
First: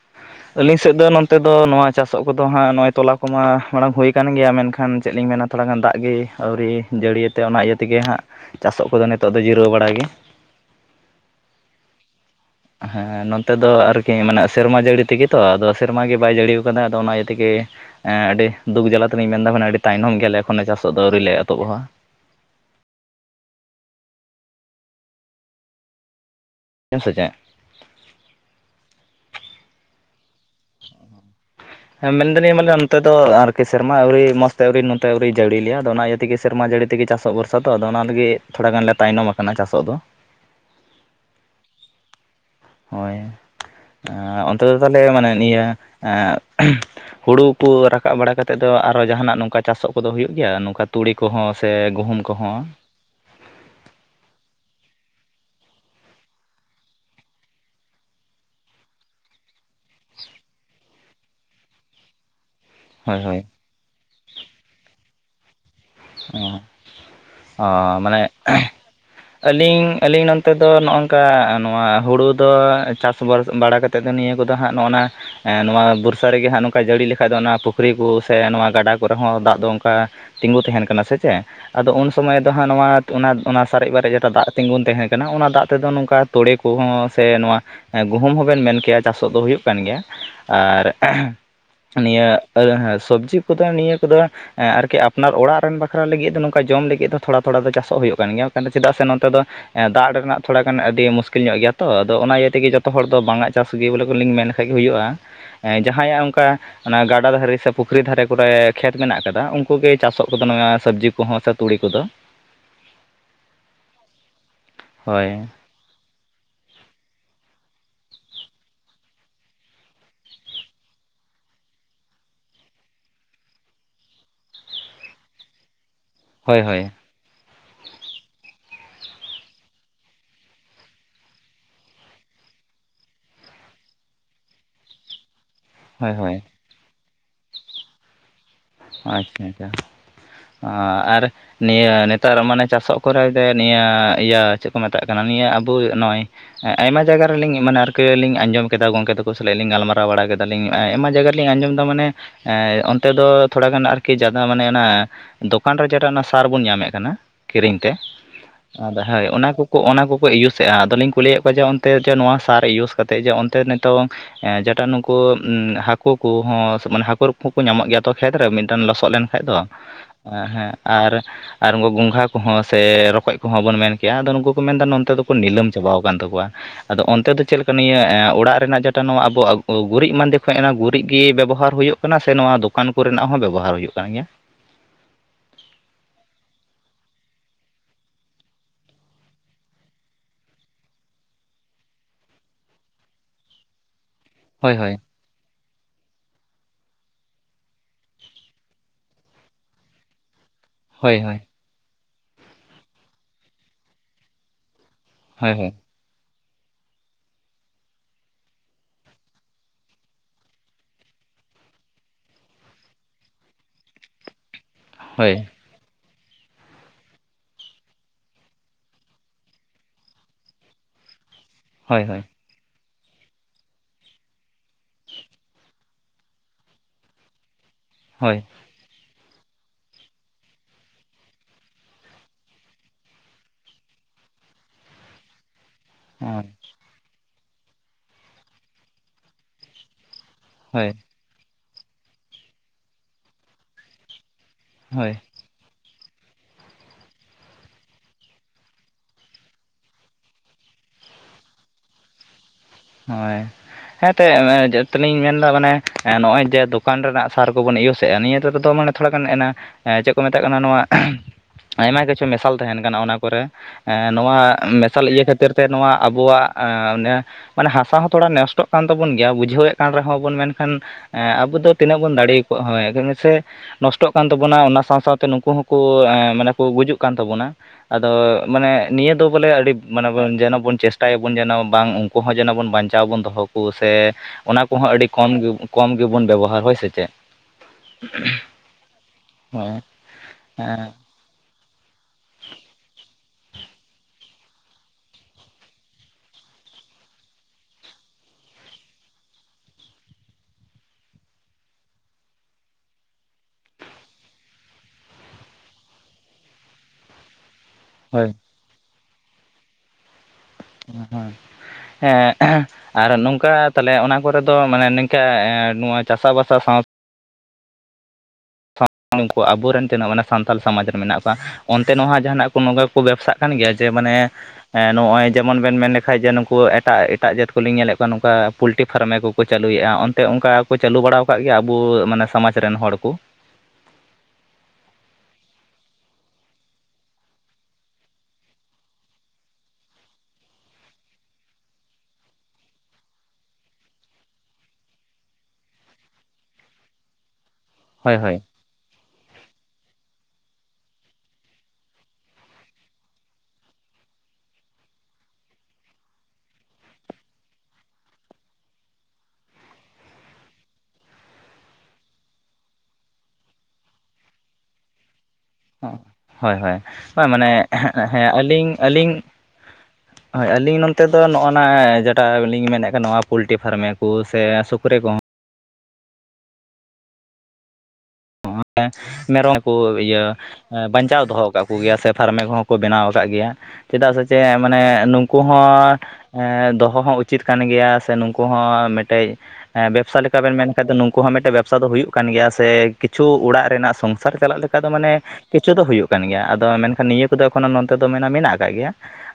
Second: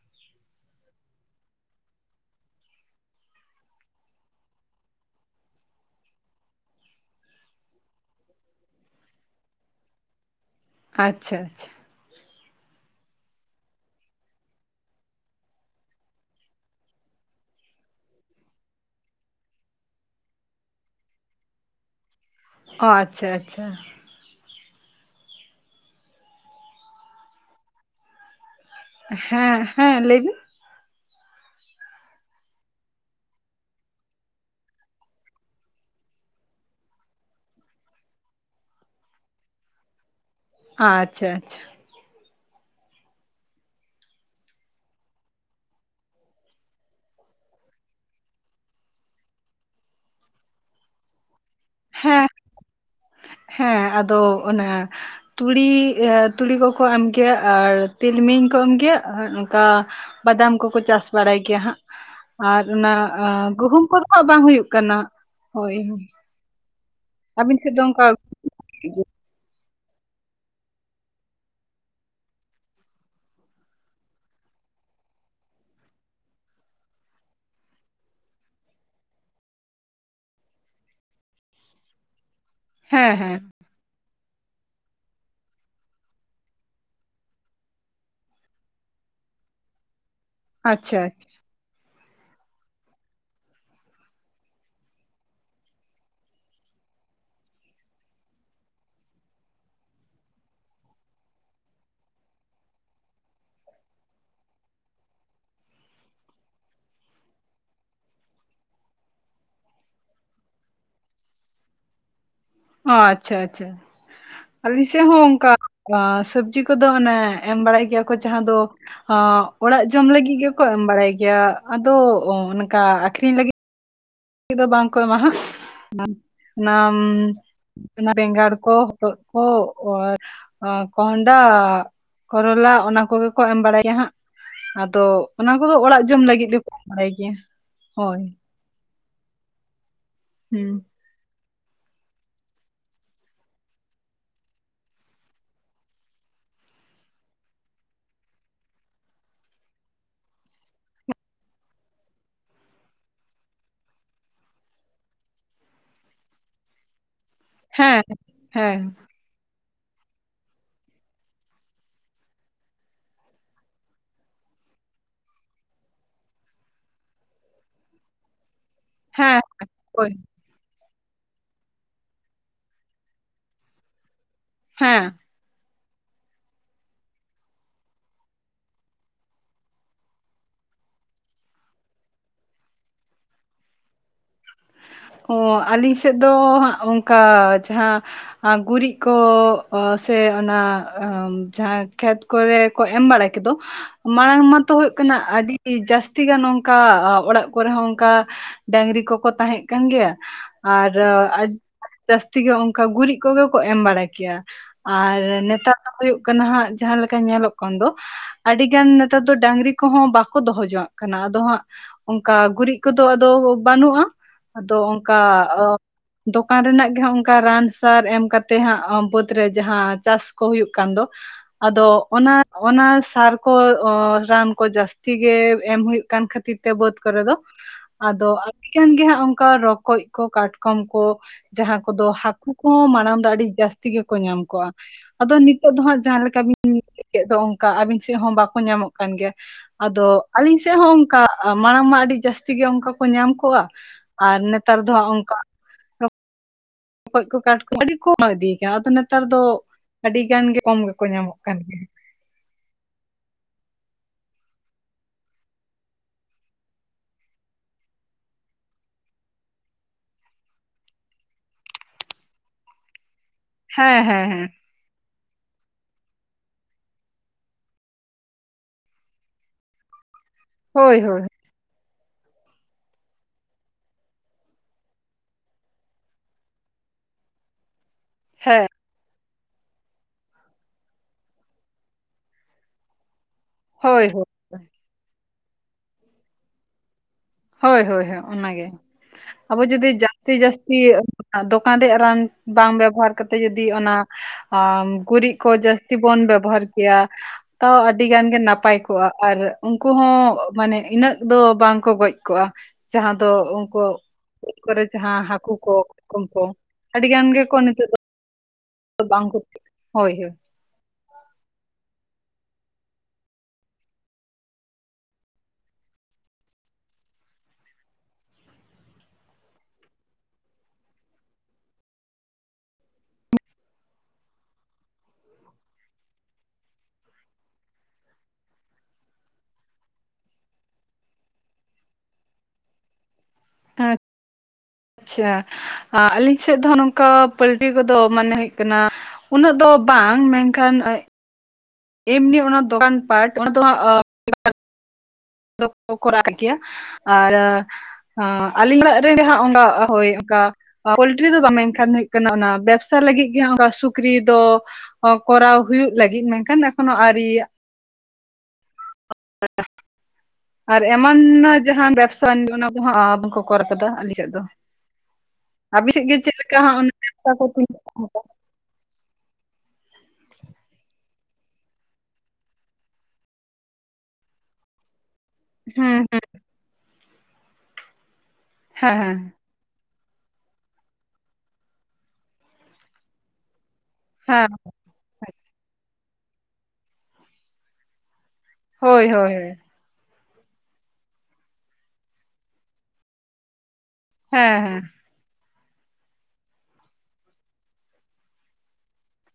[inaudible] ᱟᱹᱞᱤᱧ ᱥᱮᱫ ᱫᱚ ᱱᱚᱱᱛᱮ ᱫᱚ ᱱᱚᱣᱟ ᱪᱟᱥᱚᱜ ᱠᱚᱫᱚ ᱦᱟᱸᱜ ᱱᱚᱜᱼᱚᱭ ᱛᱚᱞᱟ ᱠᱚᱢᱟ ᱢᱟᱲᱟᱝ ᱦᱳᱭ ᱠᱟᱱ ᱜᱮᱭᱟ ᱢᱮᱱᱠᱷᱟᱱ ᱪᱮᱫ ᱞᱤᱧ ᱢᱮᱱᱟ ᱛᱷᱚᱲᱟ ᱜᱟᱱ ᱫᱟᱜ ᱜᱮ ᱟᱹᱣᱨᱤ ᱡᱟᱹᱲᱤᱭᱟᱛᱮ ᱚᱱᱟ ᱤᱭᱟᱹ ᱛᱮᱜᱮ ᱦᱟᱸᱜ ᱪᱟᱥᱚᱜ ᱠᱚᱫᱚ ᱱᱤᱛᱚᱜ ᱫᱚ ᱡᱤᱨᱟᱹᱣ ᱵᱟᱲᱟᱜ ᱜᱮ ᱾ ᱟᱪᱪᱷᱟ ᱟᱪᱪᱷᱟ᱾ ᱦᱮᱸ ᱱᱚᱱᱛᱮ ᱫᱚ ᱟᱨᱠᱤ ᱢᱟᱱᱮ ᱥᱮᱨᱢᱟ ᱡᱟᱹᱲᱤ ᱛᱮᱜᱮ ᱛᱚ ᱟᱫᱚ ᱥᱮᱨᱢᱟ ᱜᱮ ᱵᱟᱭ ᱡᱟᱹᱲᱤ ᱠᱟᱫᱟ ᱟᱫᱚ ᱚᱱᱟ ᱤᱭᱟᱹ ᱛᱮᱜᱮ ᱮᱸ ᱟᱹᱰᱤ ᱫᱩᱠᱷ ᱡᱟᱞᱟ ᱛᱮᱞᱤᱧ ᱢᱮᱱᱫᱟ ᱢᱟᱱᱮ ᱟᱹᱰᱤ ᱛᱟᱭᱱᱚᱢ ᱜᱮᱭᱟᱞᱮ ᱮᱠᱷᱚᱱᱚ ᱪᱟᱥᱚᱜ ᱫᱚ ᱟᱹᱣᱨᱤ ᱞᱮ ᱮᱛᱚᱦᱚᱵᱼᱟ ᱾ ᱚ ᱟᱪᱪᱷᱟ ᱟᱪᱪᱷᱟ᱾ [unintelligible] ᱥᱮ ᱪᱮᱫ? ᱦᱮᱸ ᱦᱮᱸ ᱞᱟᱹᱭ ᱵᱤᱱ ᱦᱮᱸ ᱢᱮᱱ ᱫᱟᱞᱤᱧ ᱢᱟᱱᱮ ᱚᱱᱛᱮ ᱫᱚ ᱟᱨᱠᱤ ᱥᱮᱨᱢᱟ ᱟᱹᱣᱨᱤ ᱢᱚᱡᱽ ᱛᱮ ᱟᱹᱣᱨᱤ ᱱᱚᱛᱮ ᱟᱹᱣᱨᱤ ᱡᱟᱹᱲᱤ ᱞᱮᱭᱟ ᱟᱫᱚ ᱚᱱᱟ ᱤᱭᱟᱹ ᱛᱮᱜᱮ ᱥᱮᱨᱢᱟ ᱡᱟᱹᱲᱤ ᱛᱮᱜᱮ ᱪᱟᱥᱚᱜ ᱵᱷᱚᱨᱥᱟ ᱛᱚ ᱟᱫᱚ ᱚᱱᱟ ᱞᱟᱹᱜᱤᱫ ᱛᱷᱚᱲᱟ ᱜᱟᱱ ᱞᱮ ᱛᱟᱭᱱᱚᱢ ᱟᱠᱟᱱᱟ ᱪᱟᱥᱚᱜ ᱫᱚ ᱾ ᱟᱪᱪᱷᱟ ᱟᱪᱪᱷᱟ᱾ ᱦᱳᱭ, ᱚᱱᱛᱮ ᱫᱚ ᱛᱟᱦᱚᱞᱮ ᱢᱟᱱᱮ ᱱᱤᱭᱟᱹ ᱮ ᱩᱦᱩᱸ ᱦᱩᱲᱩ ᱠᱚ ᱨᱟᱠᱟᱵ ᱵᱟᱲᱟ ᱠᱟᱛᱮᱫ ᱫᱚ ᱟᱨᱚ ᱡᱟᱦᱟᱸᱱᱟᱜ ᱱᱚᱝᱠᱟ ᱪᱟᱥᱚᱜ ᱠᱚᱫᱚ ᱦᱩᱭᱩᱜ ᱜᱮᱭᱟ ᱱᱚᱝᱠᱟ? ᱛᱩᱲᱤ ᱠᱚᱦᱚᱸ ᱥᱮ ᱜᱩᱦᱩᱢ ᱦᱮᱸ ᱠᱚᱦᱚᱸ᱾ ᱦᱮᱸ ᱟᱫᱚ ᱚᱱᱟ ᱛᱩᱲᱤ ᱮ ᱛᱩᱲᱤ ᱠᱚᱠᱚ ᱮᱢᱜᱮᱭᱟ ᱟᱨ ᱛᱤᱞᱢᱤᱧ ᱠᱚ ᱮᱢᱜᱮᱭᱟ ᱟᱨ ᱠᱟ ᱵᱟᱫᱟᱢ ᱠᱚᱠᱚ ᱪᱟᱥ ᱵᱟᱲᱟᱭ ᱜᱮᱭᱟ ᱦᱟᱸᱜ ᱟᱨ ᱚᱱᱟ ᱦᱳᱭ ᱦᱳᱭ ᱜᱩᱦᱩᱢ ᱠᱚᱫᱚ [unintelligible] ᱵᱟᱝ ᱦᱩᱭᱩᱜ ᱠᱟᱱᱟ ᱦᱳᱭ᱾ ᱚ ᱟᱹᱵᱤᱱ ᱚ ᱥᱮᱫ ᱫᱚ ᱚᱱᱠᱟ ᱢᱟᱱᱮ ᱟᱹᱞᱤᱧ ᱟᱹᱞᱤᱧ ᱱᱚᱱᱛᱮ ᱫᱚ ᱱᱚᱜᱼᱚᱝᱠᱟ ᱱᱚᱣᱟ ᱦᱩᱲᱩ ᱫᱚ ᱪᱟᱥᱵᱟᱥ ᱵᱟᱲᱟ ᱠᱟ ᱛᱮᱫ ᱫᱚ ᱱᱤᱭᱟᱹ ᱠᱚᱫᱚ ᱦᱟᱸᱜ ᱱᱚᱜᱼᱚ ᱱᱟ ᱱᱚᱣᱟ ᱵᱚᱨᱥᱟ ᱨᱮᱜᱮ ᱦᱟᱸᱜ ᱱᱚᱝᱠᱟ ᱡᱟᱹᱲᱤ ᱞᱮᱠᱷᱟᱡ ᱫᱚ ᱚᱱᱟ ᱯᱩᱠᱷᱨᱤ ᱠᱚ ᱥᱮ ᱱᱚᱣᱟ ᱜᱟᱰᱟ ᱠᱚᱨᱮ ᱦᱚᱸ ᱫᱟᱜ ᱫᱚ ᱚᱱᱠᱟ ᱛᱤᱸᱜᱩ ᱛᱟᱦᱮᱱ ᱠᱟᱱᱟ ᱥᱮ ᱪᱮ ᱟᱫᱚ ᱩᱱ ᱥᱚᱢᱚᱭ ᱫᱚ ᱦᱟᱸᱜ ᱱᱚᱣᱟ ᱦᱮᱸ ᱚᱱᱟ ᱦᱮᱸ ᱚᱱᱟ ᱥᱟᱨᱮᱡ ᱵᱟᱨᱮᱡ ᱡᱮᱴᱟ ᱫᱟᱜ ᱛᱤᱸᱜᱩᱱ ᱛᱟᱦᱮᱸ ᱠᱟᱱᱟ ᱚᱱᱟ ᱫᱟᱜ ᱛᱮᱫᱚ ᱱᱚᱝᱠᱟ ᱛᱳᱲᱮ ᱠᱚᱦᱚᱸ ᱥᱮ ᱱᱚᱣᱟ ᱜᱩᱦᱩᱢ ᱦᱚᱸ ᱵᱮᱱ ᱢᱮᱱ ᱠᱮᱭᱟ ᱪᱟᱥᱚᱜ ᱫᱚ ᱦᱩᱭᱩᱜ ᱠᱟᱱ ᱜᱮᱭᱟ ᱟᱨ ᱟᱪᱪᱷᱟ ᱟᱪᱪᱷᱟ ᱮᱦ ᱱᱤᱭᱟᱹ [unintelligible] ᱥᱚᱵᱡᱤ ᱠᱚ ᱫᱚ ᱱᱤᱭᱟᱹ ᱠᱚ ᱫᱚ ᱟᱨᱠᱤ ᱟᱯᱱᱟᱨ ᱚᱲᱟᱜ ᱚᱱᱠᱟᱱ ᱵᱟᱠᱷᱨᱟ ᱞᱟᱹᱜᱤᱫ ᱫᱚ ᱱᱚᱝᱠᱟ ᱡᱚᱢ ᱞᱟᱹᱜᱤᱫ ᱫᱚ ᱛᱷᱚᱲᱟ ᱛᱷᱚᱲᱟ ᱫᱚ ᱪᱟᱥᱚᱜ ᱦᱩᱭᱩᱜ ᱠᱟᱱ ᱜᱮᱭᱟ ᱪᱮᱫᱟᱜ ᱥᱮ ᱱᱚᱛᱮ ᱫᱚ ᱫᱟᱜ ᱨᱮᱱᱟᱜ ᱛᱷᱚᱲᱟ ᱜᱟᱱ ᱟᱹᱰᱤ ᱢᱩᱥᱠᱤᱞ ᱧᱚᱜ ᱜᱮᱭᱟ ᱛᱚ ᱟᱫᱚ ᱚᱱᱟ ᱤᱭᱟᱹ ᱛᱮᱜᱮ ᱡᱚᱛᱚ ᱦᱚᱲ ᱫᱚ ᱵᱟᱝ ᱟᱜ ᱪᱟᱥ ᱥᱩᱜᱤᱸ ᱵᱚᱞᱚ ᱠᱚᱨᱮᱞᱤᱧ ᱢᱮᱱ ᱞᱮᱠᱷᱟᱡ ᱜᱮ ᱦᱩᱭᱩᱜᱼᱟ᱾ ᱦᱮᱸ ᱡᱟᱦᱟᱸᱭᱟᱜ ᱚᱱᱠᱟ ᱚᱱᱟ ᱜᱟᱰᱟ ᱫᱷᱟᱨᱮ ᱥᱮ ᱯᱩᱠᱷᱨᱤ ᱫᱷᱟᱨᱮ ᱠᱚᱨᱮ ᱠᱷᱮᱛ ᱢᱮᱱᱟᱜ ᱟᱠᱟᱫᱟ ᱩᱱᱠᱩ ᱜᱮ ᱪᱟᱥᱚᱜ ᱠᱚᱫᱚ ᱱᱚᱣᱟ ᱥᱚᱵᱽᱡᱤ ᱠᱚ ᱦᱚᱸ ᱥᱮ ᱛᱩᱲᱤ ᱠᱚ ᱫᱚ ᱚ ᱟᱪᱪᱷᱟ ᱟᱪᱪᱷᱟ ᱟᱹᱞᱤᱧ ᱥᱮᱫ ᱦᱚᱸ ᱦᱳᱭ ᱚᱱᱠᱟ [unintelligible] ᱥᱚᱵᱽᱡᱤ ᱠᱚ ᱫᱚ ᱚᱱᱮ ᱮᱢ ᱵᱟᱲᱟᱭ ᱜᱮᱭᱟ ᱠᱚ ᱡᱟᱦᱟᱸ ᱫᱚ ᱚ ᱚᱲᱟᱜ ᱡᱚᱢ ᱞᱟᱹᱜᱤᱫ ᱜᱮ ᱠᱚ ᱮᱢ ᱵᱟᱲᱟᱭ ᱜᱮᱭᱟ ᱟᱫᱚ ᱚᱱᱠᱟ ᱟᱠᱷᱨᱤᱧ ᱞᱟᱹᱜᱤᱫ [inaudible] ᱫᱚ ᱵᱟᱝ ᱠᱚ ᱮᱢᱟ ᱦᱟᱸᱜ [unintelligible] ᱦᱳᱭ ᱚᱱᱟ ᱦᱳᱭ ᱚᱱᱟ ᱵᱮᱸᱜᱟᱲ ᱠᱚ ᱦᱚᱛᱚᱜ ᱠᱚ [unintelligible] ᱠᱚᱦᱚᱱᱰᱟ ᱠᱚᱨᱚᱞᱟ ᱚᱱᱟ ᱠᱚ ᱜᱮ ᱠᱚ ᱮᱢ ᱵᱟᱲᱟᱭᱟ ᱦᱟᱸᱜ ᱟᱫᱚ ᱚᱱᱟ ᱠᱚ ᱫᱚ ᱚᱲᱟᱜ ᱦᱳᱭ ᱡᱚᱢ ᱦᱳᱭ ᱞᱟᱹᱜᱤᱫ ᱞᱮ [inaudible] ᱵᱟᱲᱟᱭ ᱜᱮᱭᱟ ᱦᱳᱭ᱾ ᱟᱪᱪᱷᱟ ᱟᱪᱪᱷᱟ ᱟᱺ ᱦᱩᱸ ᱟᱨ ᱱᱤᱭᱟᱹ ᱱᱮᱛᱟᱨ ᱢᱟᱱᱮ ᱪᱟᱥᱚᱜ ᱠᱚᱨᱮ ᱜᱮ ᱱᱤᱭᱟᱹ ᱤᱭᱟᱹ ᱪᱮᱫ ᱠᱚ ᱢᱮᱛᱟᱜ ᱠᱟᱱᱟ ᱱᱤᱭᱟᱹ ᱟᱵᱩ ᱱᱚᱜᱼᱚᱭ ᱮᱸᱜ ᱟᱭᱢᱟ ᱡᱟᱭᱜᱟ ᱨᱮᱞᱤᱧ ᱢᱟᱱᱮ ᱟᱨᱠᱤ ᱞᱤᱧ ᱟᱸᱡᱚᱢ ᱠᱮᱫᱟ ᱜᱚᱝᱠᱮ ᱛᱟᱠᱚ ᱥᱟᱞᱟᱜ ᱞᱤᱧ ᱜᱟᱞᱢᱟᱨᱟᱣ ᱵᱟᱲᱟ ᱠᱮᱫᱟ ᱞᱤᱧ ᱮᱸᱜ ᱟᱭᱢᱟ ᱡᱟᱭᱜᱟ ᱨᱮ ᱞᱤᱧ ᱟᱸᱡᱚᱢ ᱮᱫᱟ ᱢᱟᱱᱮ ᱮᱸᱻ ᱚᱱᱛᱮ ᱫᱚ ᱛᱷᱚᱲᱟ ᱜᱟᱱ ᱟᱨᱠᱤ ᱡᱟᱫᱟ ᱢᱟᱱᱮ ᱚᱱᱟ ᱫᱚᱠᱟᱱ ᱨᱮ ᱡᱮᱴᱟ ᱚᱱᱟ ᱥᱟᱨ ᱵᱚᱱ ᱧᱟᱢᱮᱜ ᱠᱟᱱᱟ ᱠᱤᱨᱤᱧ ᱛᱮ, ᱦᱮᱸ ᱦᱮᱸ ᱟᱫᱚ ᱦᱳᱭ ᱚᱱᱟ ᱠᱚ ᱚᱱᱟ ᱠᱚᱠᱚ ᱤᱭᱩᱥᱮᱜᱼᱟ ᱟᱫᱚ ᱞᱤᱧ ᱠᱩᱞᱤᱭᱮᱜ ᱠᱚᱣᱟ ᱡᱮ ᱚᱱᱛᱮ ᱡᱮ ᱱᱚᱣᱟ ᱥᱟᱨ ᱤᱭᱩᱥ ᱠᱟᱛᱮᱫ ᱡᱮ ᱚᱱᱛᱮ ᱱᱮᱛᱳᱝ ᱮᱸ ᱡᱮᱴᱟ ᱱᱩᱠᱩ ᱩᱸ ᱦᱟᱹᱠᱳ ᱠᱚᱦᱚᱸ ᱢᱟᱱᱮ ᱦᱟᱹᱠᱳ ᱨᱮ ᱯᱷᱩᱸᱜ ᱠᱚ ᱧᱟᱢᱚᱜ ᱜᱮᱭᱟ ᱛᱚ, ᱠᱷᱮᱛ ᱨᱮ ᱢᱤᱫᱫᱟᱱ ᱞᱚᱥᱚᱫ ᱞᱮᱱ ᱦᱮᱸ ᱠᱷᱟᱡ ᱫᱚ ᱦᱳᱭ ᱮᱸ ᱦᱮᱸ ᱟᱨ ᱟᱨ ᱩᱱᱠᱩ ᱜᱚᱸᱜᱷᱟ ᱠᱚᱦᱚᱸ ᱥᱮ ᱨᱚᱠᱚᱡ ᱠᱚᱦᱚᱸ ᱵᱚᱱ ᱢᱮᱱ ᱠᱮᱭᱟ, ᱟᱫᱚ ᱱᱩᱠᱩ ᱠᱚ ᱢᱮᱱ ᱫᱟ ᱦᱮᱸ ᱱᱚᱱᱛᱮ ᱫᱚ ᱠᱚ ᱱᱤᱞᱟᱹᱢ ᱪᱟᱵᱟᱟᱣ ᱠᱟᱱ ᱛᱟᱠᱚᱣᱟ᱾ ᱟᱫᱚ ᱚᱱᱛᱮ ᱫᱚ ᱪᱮᱫ ᱞᱮᱠᱟ ᱱᱤᱭᱟᱹ ᱚᱲᱟᱜ ᱨᱮᱱᱟᱜ ᱡᱮᱴᱟ ᱱᱚᱣᱟ ᱟᱵᱚ ᱜᱩᱨᱤᱡ ᱢᱟᱸᱫᱮ ᱠᱷᱚᱡ ᱚᱱᱟ ᱜᱩᱨᱤᱡ ᱜᱮ ᱵᱮᱵᱚᱦᱟᱨ ᱦᱳᱭᱳᱜ ᱠᱟᱱᱟ ᱥᱮ ᱱᱚᱣᱟ ᱫᱚᱠᱟᱱ ᱠᱚᱨᱮᱱᱟᱜ ᱦᱚᱸ ᱵᱮᱵᱚᱦᱟᱨ ᱦᱳᱭᱳᱜ ᱠᱟᱱ ᱜᱮᱭᱟ? ᱚ ᱟᱹᱞᱤᱧ ᱥᱮᱫ ᱫᱚ ᱦᱟᱸᱜ ᱚᱱᱠᱟ ᱡᱟᱦᱟᱸ ᱟᱸ ᱜᱩᱨᱤᱡ ᱠᱚ ᱮᱸ ᱥᱮ ᱚᱱᱟ ᱮᱸᱦᱮᱢ ᱡᱟᱦᱟᱸ ᱠᱷᱮᱛ ᱠᱚᱨᱮ ᱠᱚ ᱮᱢ ᱵᱟᱲᱟᱭ ᱠᱮᱫᱚ, ᱢᱟᱲᱟᱝ ᱢᱟ ᱛᱚ ᱦᱳᱭ ᱦᱳᱭ ᱦᱳᱭᱳᱜ ᱠᱟᱱᱟ ᱟᱹᱰᱤ ᱡᱟᱹᱥᱛᱤ ᱜᱮ ᱱᱚᱝᱠᱟ ᱚᱲᱟᱜ ᱠᱚᱨᱮ ᱦᱚᱸ ᱚᱱᱠᱟ ᱰᱟᱝᱨᱤ ᱠᱚᱠᱚ ᱛᱟᱦᱮᱸᱜ ᱠᱟᱱ ᱜᱮᱭᱟ᱾ ᱟᱨ ᱦᱳᱭ ᱦᱳᱭ ᱟ ᱡᱟᱹᱥᱛᱤ ᱜᱮ ᱚᱱᱠᱟ ᱜᱩᱨᱤᱡ ᱠᱚᱜᱮ ᱠᱚ ᱮᱢ ᱵᱟᱲᱟ ᱠᱮᱭᱟ᱾ ᱟᱨ ᱦᱳᱭ ᱦᱳᱭ ᱱᱮᱛᱟᱨ ᱦᱩᱭᱩᱜ ᱠᱟᱱᱟ ᱦᱟᱸᱜ ᱡᱟᱦᱟᱸ ᱞᱮᱠᱟ ᱧᱮᱞᱚᱜ ᱠᱟᱱ ᱫᱚ, ᱟᱹᱰᱤᱜᱟᱱ ᱱᱮᱛᱟᱨ ᱫᱚ ᱰᱟᱝᱨᱤ ᱠᱚ ᱦᱚᱸ ᱵᱟᱠᱚ ᱫᱚᱦᱚ ᱡᱚᱝ-ᱟᱜ ᱠᱟᱱᱟ᱾ ᱟᱫᱚ ᱦᱟᱸᱜ ᱚᱱᱠᱟ ᱜᱩᱨᱤᱡ ᱠᱚ ᱫᱚ ᱟᱫᱚ ᱵᱟᱹᱱᱩᱜᱼᱟ᱾ ᱟᱫᱚ ᱚᱱᱠᱟ ᱦᱳᱭ ᱫᱚᱠᱟᱱ ᱨᱮᱱᱟᱜ ᱜᱮ ᱦᱟᱸᱜ ᱚᱱᱠᱟ ᱨᱟᱱ ᱥᱟᱨ ᱮᱢ ᱠᱟᱛᱮᱜ ᱦᱟᱸᱜ ᱵᱟᱹᱫᱽ ᱨᱮ ᱡᱟᱦᱟᱸ ᱪᱟᱥ ᱠᱚ ᱦᱩᱭᱩᱜ ᱠᱟᱱ ᱫᱚ, ᱟᱫᱚ ᱦᱳᱭ ᱚᱱᱟ ᱚᱱᱟ ᱥᱟᱨ ᱠᱚ ᱚᱻ ᱨᱟᱱ ᱠᱚ ᱡᱟᱹᱥᱛᱤ ᱜᱮ ᱮᱢ ᱦᱩᱭᱩᱜ ᱠᱟᱱ ᱠᱷᱟᱹᱛᱤᱨ ᱛᱮ ᱵᱟᱹᱫᱽ ᱠᱚᱨᱮ ᱫᱚ᱾ ᱟᱫᱚ ᱦᱳᱭ ᱟᱹᱰᱤ ᱜᱟᱱ ᱜᱮ ᱦᱟᱸᱜ ᱚᱱᱠᱟ ᱨᱚᱠᱚᱡ ᱠᱚ ᱠᱟᱴᱠᱚᱢ ᱠᱚ ᱡᱟᱦᱟᱸ ᱠᱚ ᱫᱚ ᱦᱟᱠᱩ ᱠᱚ ᱦᱚᱸ ᱢᱟᱲᱟᱝ ᱫᱚ ᱟᱹᱰᱤ ᱡᱟᱥᱛᱤ ᱜᱮ ᱠᱚ ᱧᱟᱢ ᱠᱚᱜᱼᱟ᱾ ᱟᱫᱚ ᱱᱤᱛᱳᱜ ᱫᱚ ᱦᱟᱸᱜ ᱡᱟᱦᱟᱸ ᱞᱮᱠᱟ ᱦᱳᱭ [inaudible] [unintelligible] ᱫᱚ ᱚᱝᱠᱟ ᱟᱵᱤᱱ ᱥᱮᱜ ᱦᱚᱸ ᱵᱟᱠᱚ ᱧᱟᱢᱚᱜ ᱠᱟᱱ ᱜᱮᱭᱟ, ᱟᱫᱚ ᱟᱞᱤᱧ ᱥᱮᱜ ᱦᱳᱭ ᱦᱚᱸ ᱚᱝ ᱠᱟ ᱟᱸ ᱢᱟᱲᱟᱝ ᱢᱟ ᱟᱹᱰᱤ ᱡᱟᱹᱥᱛᱤ ᱜᱮ ᱚᱝᱠᱟ ᱠᱚ ᱧᱟᱢ ᱠᱚᱜᱼᱟ ᱟᱨ ᱱᱮᱛᱟᱨ ᱫᱚ ᱦᱟᱸᱜ ᱦᱳᱭ ᱚᱝᱠᱟ ᱨᱚᱠᱚᱡ ᱠᱚ ᱠᱟ [inaudible] ᱠᱚ ᱟᱹᱰᱤ ᱠᱚ [inaudible] ᱟᱫᱚ ᱱᱮᱛᱟᱨ ᱫᱚ ᱟᱹᱰᱤ ᱜᱟᱱ ᱜᱮ ᱠᱚᱢ ᱜᱮ ᱠᱚ ᱧᱟᱢᱚᱜ ᱠᱟᱱ ᱜᱮᱭᱟ᱾ ᱦᱳᱭ᱾ ᱦᱮᱸ [unintelligible] ᱚᱱᱮ ᱚᱱᱟ [unintelligible] ᱢᱮᱱ ᱫᱟ ᱢᱟᱱᱮ ᱮᱸ ᱱᱚᱜᱼᱚᱭ ᱡᱮ ᱫᱚᱠᱟᱱ ᱨᱮᱱᱟᱜ ᱥᱟᱨ ᱠᱚᱵᱚᱱ ᱤᱭᱩᱥ ᱮᱜᱼᱟ ᱱᱤᱭᱟᱹ [unintelligible] ᱢᱟᱱᱮ ᱛᱷᱚᱲᱟ ᱜᱟᱱ ᱮᱱᱟ ᱮᱸ ᱪᱮᱜ ᱠᱚ ᱢᱮᱛᱟᱜ ᱠᱟᱱᱟ ᱱᱚᱣᱟᱮᱴ ᱮᱦᱩᱸ ᱟᱭᱢᱟ ᱠᱤᱪᱷᱩ ᱢᱮᱥᱟᱞ ᱛᱟᱦᱮᱱ ᱠᱟᱱᱟ ᱚᱱᱟ ᱠᱚ ᱨᱮ᱾ ᱦᱮᱸ ᱮᱸ ᱦᱮᱸ ᱦᱮᱸ ᱱᱚᱣᱟ ᱢᱮᱥᱟᱞ ᱤᱭᱟᱹ ᱠᱷᱟᱹᱛᱤᱨ ᱛᱮ ᱱᱚᱣᱟ ᱟᱵᱚᱣᱟᱜ ᱮᱸ ᱚᱱᱮ ᱢᱟᱱᱮ ᱦᱟᱥᱟ ᱦᱚᱸ ᱛᱷᱚᱲᱟ ᱱᱮᱥᱴᱚᱜ ᱠᱟᱱ ᱛᱟᱵᱚᱱ ᱜᱮᱭᱟ, ᱵᱩᱡᱷᱟᱹᱣᱮᱜ ᱠᱟᱱ ᱨᱮᱦᱚᱸ ᱵᱚᱱ ᱢᱮᱱᱠᱷᱟᱱ ᱦᱳᱭ ᱦᱳᱭ ᱮᱸ ᱟᱵᱚ ᱫᱚ ᱛᱤᱱᱟᱹᱜ ᱵᱚᱱ ᱫᱟᱲᱮ [unintelligible] ᱥᱮ, ᱱᱚᱥᱴᱚᱜ ᱠᱟᱱ ᱛᱟᱵᱳᱱᱟ ᱚᱱᱟ ᱥᱟᱶ ᱥᱟᱶᱛᱮ ᱱᱩᱠᱩ ᱦᱚᱸᱠᱚ ᱮᱸ ᱢᱟᱱᱮ ᱠᱚ ᱜᱩᱡᱩᱜ ᱠᱟᱱ ᱛᱟᱵᱚᱱᱟ, ᱟᱫᱚ ᱦᱮᱸ ᱢᱟᱱᱮ ᱱᱤᱭᱟᱹ ᱫᱚ ᱵᱚᱞᱮ ᱟᱹᱰᱤ ᱢᱟᱱᱮ ᱵᱚᱱ ᱡᱮᱱᱚ ᱵᱚᱱ ᱪᱮᱥᱴᱟᱭ ᱟᱵᱚᱱ ᱡᱮᱱᱚ ᱵᱟᱝ ᱠᱚᱦᱚᱸ ᱡᱮᱱᱚ ᱵᱚᱱ ᱵᱟᱧᱪᱟᱣ ᱵᱚᱱ ᱫᱚᱦᱚ ᱠᱚ ᱥᱮ ᱦᱳᱭ ᱦᱳᱭ ᱚᱱᱟ ᱠᱚᱦᱚᱸ ᱟᱹᱰᱤ ᱠᱚᱢ ᱜᱮ ᱠᱚᱢ ᱜᱮᱵᱚᱱ ᱵᱮᱵᱚᱦᱟᱨ ᱦᱳᱭ ᱥᱮ ᱪᱮᱫ? ᱦᱳᱭ ᱦᱳᱭ ᱦᱳᱭ ᱚᱱᱟᱜᱮ, ᱟᱵᱚ ᱦᱳᱭ ᱡᱩᱫᱤ ᱡᱟᱥᱛᱤ ᱡᱟᱥᱛᱤ ᱦᱮᱸ ᱫᱚᱠᱟᱱ ᱨᱮᱭᱟᱜ ᱨᱟᱱ ᱵᱟᱝ ᱵᱮᱵᱚᱦᱟᱨ ᱠᱟᱛᱮᱫ ᱡᱩᱫᱤ ᱚᱱᱟ ᱟᱸ ᱜᱩᱨᱤᱡ ᱠᱚ ᱡᱟᱹᱥᱛᱤ ᱵᱚᱱ ᱵᱮᱵᱚᱦᱟᱨ ᱠᱮᱭᱟ, ᱛᱟᱣ ᱟᱹᱰᱤ ᱜᱟᱱ ᱜᱮ ᱱᱟᱯᱟᱭ ᱠᱚᱜᱼᱟ, ᱟᱨ ᱩᱱᱠᱩ ᱦᱚᱸ ᱢᱟᱱᱮ ᱤᱱᱟᱹᱜ ᱫᱚ ᱵᱟᱝᱠᱚ ᱜᱚᱡ, ᱠᱚ-ᱟ ᱡᱟᱦᱟᱸ ᱫᱚ ᱩᱱᱠᱩ ᱠᱚᱨᱮ ᱡᱟᱦᱟᱸ ᱦᱟᱹᱠᱩ ᱠᱚ ᱠᱚᱴᱠᱚᱢ ᱠᱚ ᱟᱹᱰᱤ ᱜᱟᱱ ᱜᱮᱠᱚ ᱱᱤᱛᱚᱜ ᱫᱚ᱾ ᱦᱳᱭ, ᱵᱟᱝ ᱠᱚ [inaudible] ᱦᱳᱭ ᱦᱳᱭ, ᱦᱮᱸ ᱟᱨ ᱱᱚᱝᱠᱟ ᱛᱟᱦᱚᱞᱮ ᱚᱱᱟ ᱠᱚᱨᱮ ᱫᱚ ᱢᱟᱱᱮ ᱱᱮᱝᱠᱟ ᱮ ᱱᱚᱣᱟ ᱪᱟᱥᱟᱵᱟᱥᱟ ᱥᱟᱶ ᱩᱱᱠᱩ ᱟᱵᱚᱨᱮᱱ ᱛᱤᱱᱟᱹᱢᱟᱱᱟ ᱥᱟᱱᱛᱟᱲ ᱥᱚᱢᱟᱡᱽ ᱨᱮᱱ ᱢᱮᱱᱟᱜ ᱠᱚᱣᱟ ᱚᱱᱛᱮ ᱱᱚᱣᱟ ᱡᱟᱦᱟᱱᱟᱜ ᱠᱚ ᱱᱚᱝᱠᱟ ᱠᱚ ᱵᱮᱵᱽᱥᱟᱜ ᱠᱟᱱ ᱜᱮᱭᱟ ᱡᱮ ᱢᱟᱱᱮ, ᱱᱚᱜᱼᱚᱭ ᱡᱮᱢᱚᱱ ᱵᱮᱱ ᱢᱮᱱ ᱞᱮᱠᱟᱱᱡ ᱡᱮ ᱱᱩᱠᱩ ᱮᱴᱟᱜ ᱮᱴᱟᱜ ᱡᱟᱹᱛ ᱠᱚᱞᱤᱧ ᱧᱮᱞᱮᱫ ᱠᱚᱣᱟ ᱱᱚᱝᱠᱟ ᱯᱳᱞᱴᱤ ᱯᱷᱟᱨᱢᱮ ᱠᱚ, ᱠᱚ ᱪᱟᱹᱞᱩᱭᱮᱫᱼᱟ ᱚᱱᱛᱮ ᱚᱱᱠᱟ ᱠᱚ ᱪᱟᱹᱞᱩ ᱵᱟᱲᱟ ᱟᱠᱟᱫ ᱜᱮᱭᱟ ᱟᱵᱚ ᱢᱟᱱᱮ ᱥᱚᱢᱟᱡᱽ ᱨᱮᱱ ᱦᱚᱲ ᱠᱚ? ᱟ ᱟᱪᱪᱷᱟ᱾ ᱟᱹᱞᱤᱧ ᱥᱮᱫ ᱫᱚ ᱱᱚᱝᱠᱟ ᱯᱟᱹᱞᱴᱤ ᱠᱚᱫᱚ ᱢᱟᱱᱮ ᱦᱩᱭᱩᱜ ᱠᱟᱱᱟ᱾ ᱩᱱᱟᱹᱜ ᱫᱚ ᱵᱟᱝ, ᱢᱮᱱᱠᱷᱟᱱ ᱮᱢᱱᱤ ᱚᱱᱟ ᱫᱚᱠᱟᱱ ᱯᱟᱴ ᱚᱱᱟ ᱫᱚ [inaudible] ᱫᱚ ᱠᱚᱨᱟᱣ ᱜᱮᱭᱟ, ᱟᱨ ᱦᱳᱭ ᱦᱳᱭ ᱟᱞᱤᱧ [inaudible] ᱚᱲᱟᱜ ᱨᱮ ᱦᱜ ᱚᱱᱠᱟ ᱦᱳᱭ ᱚᱱᱠᱟ, ᱯᱳᱞᱴᱨᱤ ᱫᱚ ᱵᱟᱝ, ᱮᱱᱠᱷᱟᱱ ᱫᱚ ᱦᱩᱭᱩᱜ ᱠᱟᱱᱟ ᱚᱱᱟ ᱵᱮᱵᱥᱟ ᱞᱟᱹᱜᱤᱫ ᱜᱮ ᱱᱚᱠᱟ ᱥᱩᱠᱨᱤ ᱫᱚ ᱚ ᱠᱚᱨᱟᱣ ᱦᱩᱭᱩᱜ ᱞᱟᱹᱜᱤᱫ ᱢᱮᱱᱠᱷᱟᱱ ᱮᱠᱷᱚᱱ ᱦᱚ ᱟᱹᱣᱨᱤ ᱭᱟᱜ ᱾ [unintelligible] ᱟᱨ ᱮᱢᱚᱱ ᱱᱟᱸᱜ ᱡᱟᱦᱟᱸᱱ ᱵᱮᱵᱥᱟ ᱚᱱᱟ ᱠᱚ ᱦᱟᱸᱜ ᱵᱟᱝᱠᱚ ᱠᱚᱨ ᱟᱠᱟᱫᱟ ᱟᱞ ᱥᱮᱫ ᱫᱚ᱾ ᱟᱯᱮ ᱥᱮᱫ ᱜᱮ ᱦᱳᱭ ᱪᱮᱫᱮᱠᱟ ᱦᱳᱭ ᱦᱟᱸᱜ ᱵᱟᱝ ᱚᱱᱟᱥᱛᱟ ᱢᱟᱱᱮ ᱛᱤᱱᱟᱹᱜ? [inaudible] ᱦᱮᱸ ᱟᱹᱞᱤᱧ ᱟᱹᱞᱤᱧ, [unintelligible] ᱦᱳᱭ ᱟᱹᱞᱤᱧ ᱱᱚᱱᱚᱛᱮ ᱫᱚ ᱱᱚᱜᱼᱚ ᱱᱟ ᱡᱮᱴᱟ ᱞᱤᱧ ᱢᱮᱱᱮᱫ ᱠᱟᱱ ᱱᱚᱣᱟ ᱯᱳᱞᱴᱤ ᱯᱷᱟᱨᱢᱮ ᱠᱚ ᱥᱮ ᱥᱩᱠᱨᱤ ᱠᱚᱦᱚᱸ, ᱦᱮᱸ ᱦᱮᱸ ᱦᱮᱸ ᱦᱮᱸ [inaudible] ᱢᱮᱨᱚᱢ, ᱠᱚ ᱤᱭᱟᱹ ᱵᱟᱧᱪᱟᱣ ᱫᱚᱦᱚ ᱟᱠᱟᱜ ᱠᱚᱜᱮᱭᱟ ᱥᱮ ᱯᱷᱟᱨᱢᱮ ᱠᱚᱦᱚᱸ ᱠᱚ ᱵᱮᱱᱟᱣ ᱟᱠᱟᱫ ᱜᱮᱭᱟ᱾ ᱪᱮᱫᱟᱜ ᱥᱮ ᱪᱮᱫ ᱢᱟᱱᱮ ᱦᱳᱭ ᱱᱩᱠᱩ ᱦᱚᱸ ᱫᱚᱦᱚ ᱦᱚᱸ ᱩᱪᱤᱛ ᱠᱟᱱ ᱜᱮᱭᱟ᱾ ᱥᱮ ᱱᱩᱠᱩ ᱦᱚᱸ ᱦᱳᱭ ᱢᱮᱫᱴᱮᱡ, ᱦᱳᱭ ᱵᱮᱵᱽᱥᱟ ᱞᱮᱠᱟᱵᱮᱱ ᱢᱮᱱ ᱠᱷᱟᱱᱡ ᱫᱚ ᱱᱩᱠᱩ ᱦᱚᱸ ᱢᱤᱫᱴᱮᱱ ᱵᱮᱵᱽᱥᱟ ᱫᱚ ᱦᱩᱭᱩᱜ ᱠᱟᱱ ᱜᱮᱭᱟ ᱥᱮ᱾ ᱠᱤᱪᱷᱩ ᱚᱲᱟᱜ ᱨᱮᱱᱟᱜ ᱥᱚᱝᱥᱟᱨ ᱪᱟᱞᱟᱜ ᱦᱮᱸ ᱞᱮᱠᱟ ᱦᱮᱸ ᱫᱚ ᱢᱟᱱᱮ ᱠᱤᱪᱷᱩ ᱫᱚ ᱦᱩᱭᱩᱜ ᱠᱟᱱ ᱜᱮᱭᱟ, ᱟᱫᱚ ᱢᱮᱱᱠᱷᱟᱱ ᱱᱤᱭᱟᱹ ᱠᱚᱫᱚ ᱮᱠᱷᱚᱱᱚ ᱱᱚᱛᱮ ᱫᱚ ᱢᱮᱱᱟ ᱢᱮᱱᱟᱜ ᱟᱠᱟᱫ ᱜᱮᱭᱟ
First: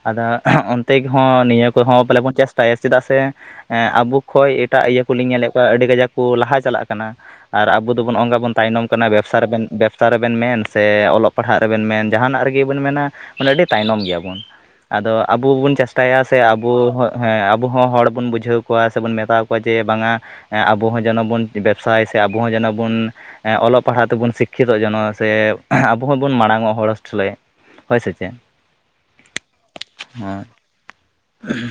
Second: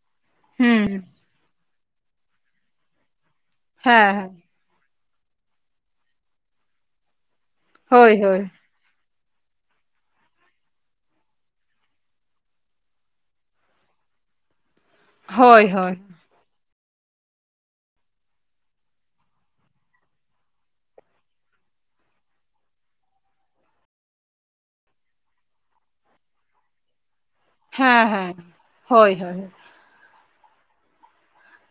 ᱟᱫᱚ ᱦᱩᱸ ᱚᱱᱛᱮ ᱜᱮᱦᱚᱸ ᱱᱤᱭᱟᱹ ᱠᱚᱦᱚᱸ ᱯᱟᱞᱮ ᱵᱚᱱ ᱪᱮᱥᱴᱟᱭᱟ, ᱪᱮᱫᱟᱜ ᱥᱮ ᱦᱮᱸ ᱟᱵᱚ ᱦᱮᱸ ᱠᱷᱚᱱᱚᱡ ᱮᱴᱟᱜ ᱤᱭᱟᱹ ᱠᱚᱞᱤᱧ ᱧᱮᱞᱮᱫ ᱠᱚᱣᱟ ᱟᱹᱰᱤ ᱠᱟᱡᱟᱠ ᱠᱚ ᱞᱟᱦᱟ ᱪᱟᱞᱟᱜ ᱠᱟᱱᱟ, ᱟᱵᱚ ᱦᱳᱭ ᱫᱚᱱ ᱚᱝᱜᱟ ᱦᱳᱭ ᱵᱚᱱ᱾ ᱛᱟᱭᱱᱚᱢ ᱠᱟᱱᱟ, ᱵᱮᱵᱽᱥᱟ ᱨᱮᱵᱮᱱ ᱵᱮᱵᱽᱥᱟ ᱨᱮᱵᱮᱱ ᱢᱮᱱ ᱥᱮ ᱚᱞᱚᱜ ᱯᱟᱲᱦᱟᱜ ᱨᱮᱵᱮᱱ ᱢᱮᱱ ᱡᱟᱦᱟᱱᱟᱜ ᱨᱮᱜᱮᱵᱮᱱ ᱢᱮᱱᱟ, ᱢᱟᱱᱮ ᱟᱹᱰᱤ ᱛᱟᱭᱱᱚᱢ ᱜᱮᱭᱟᱵᱚᱱ, ᱟᱫᱚ ᱟᱵᱚ ᱦᱳᱭ ᱵᱚᱱ ᱦᱳᱭ ᱪᱮᱥᱴᱟᱭᱟ ᱥᱮ ᱟᱵᱚᱸ ᱦᱚᱜ ᱦᱮᱸ ᱟᱵᱚ ᱦᱚᱸ ᱦᱚᱲ ᱵᱚᱱ ᱵᱩᱡᱷᱟᱹᱣ ᱠᱚᱣᱟ ᱥᱮᱵᱚᱱ ᱢᱮᱛᱟᱣ ᱠᱚᱣᱟ ᱡᱮ ᱵᱟᱝᱟ ᱮᱸ ᱟᱵᱚ ᱦᱚᱸ ᱡᱮᱱᱚ ᱵᱚᱱ ᱵᱮᱵᱽᱥᱟᱭ, ᱥᱮ ᱟᱵᱚ ᱦᱚᱸ ᱡᱮᱱᱚ ᱵᱚᱱ ᱚᱞᱚᱜ ᱯᱟᱲᱦᱟᱜ ᱛᱮᱵᱚᱱ ᱥᱤᱠᱠᱷᱤᱛᱚᱜ ᱡᱮ ᱱᱚᱣᱟ ᱥᱮ ᱟᱵᱚ ᱦᱚᱸᱵᱚᱱ ᱢᱟᱲᱟᱝ ᱚᱜ ᱦᱚᱲ ᱥᱮᱞᱮ, ᱦᱮᱸ ᱦᱮᱸ ᱦᱳᱭ ᱦᱳᱭ᱾ ᱦᱮᱸ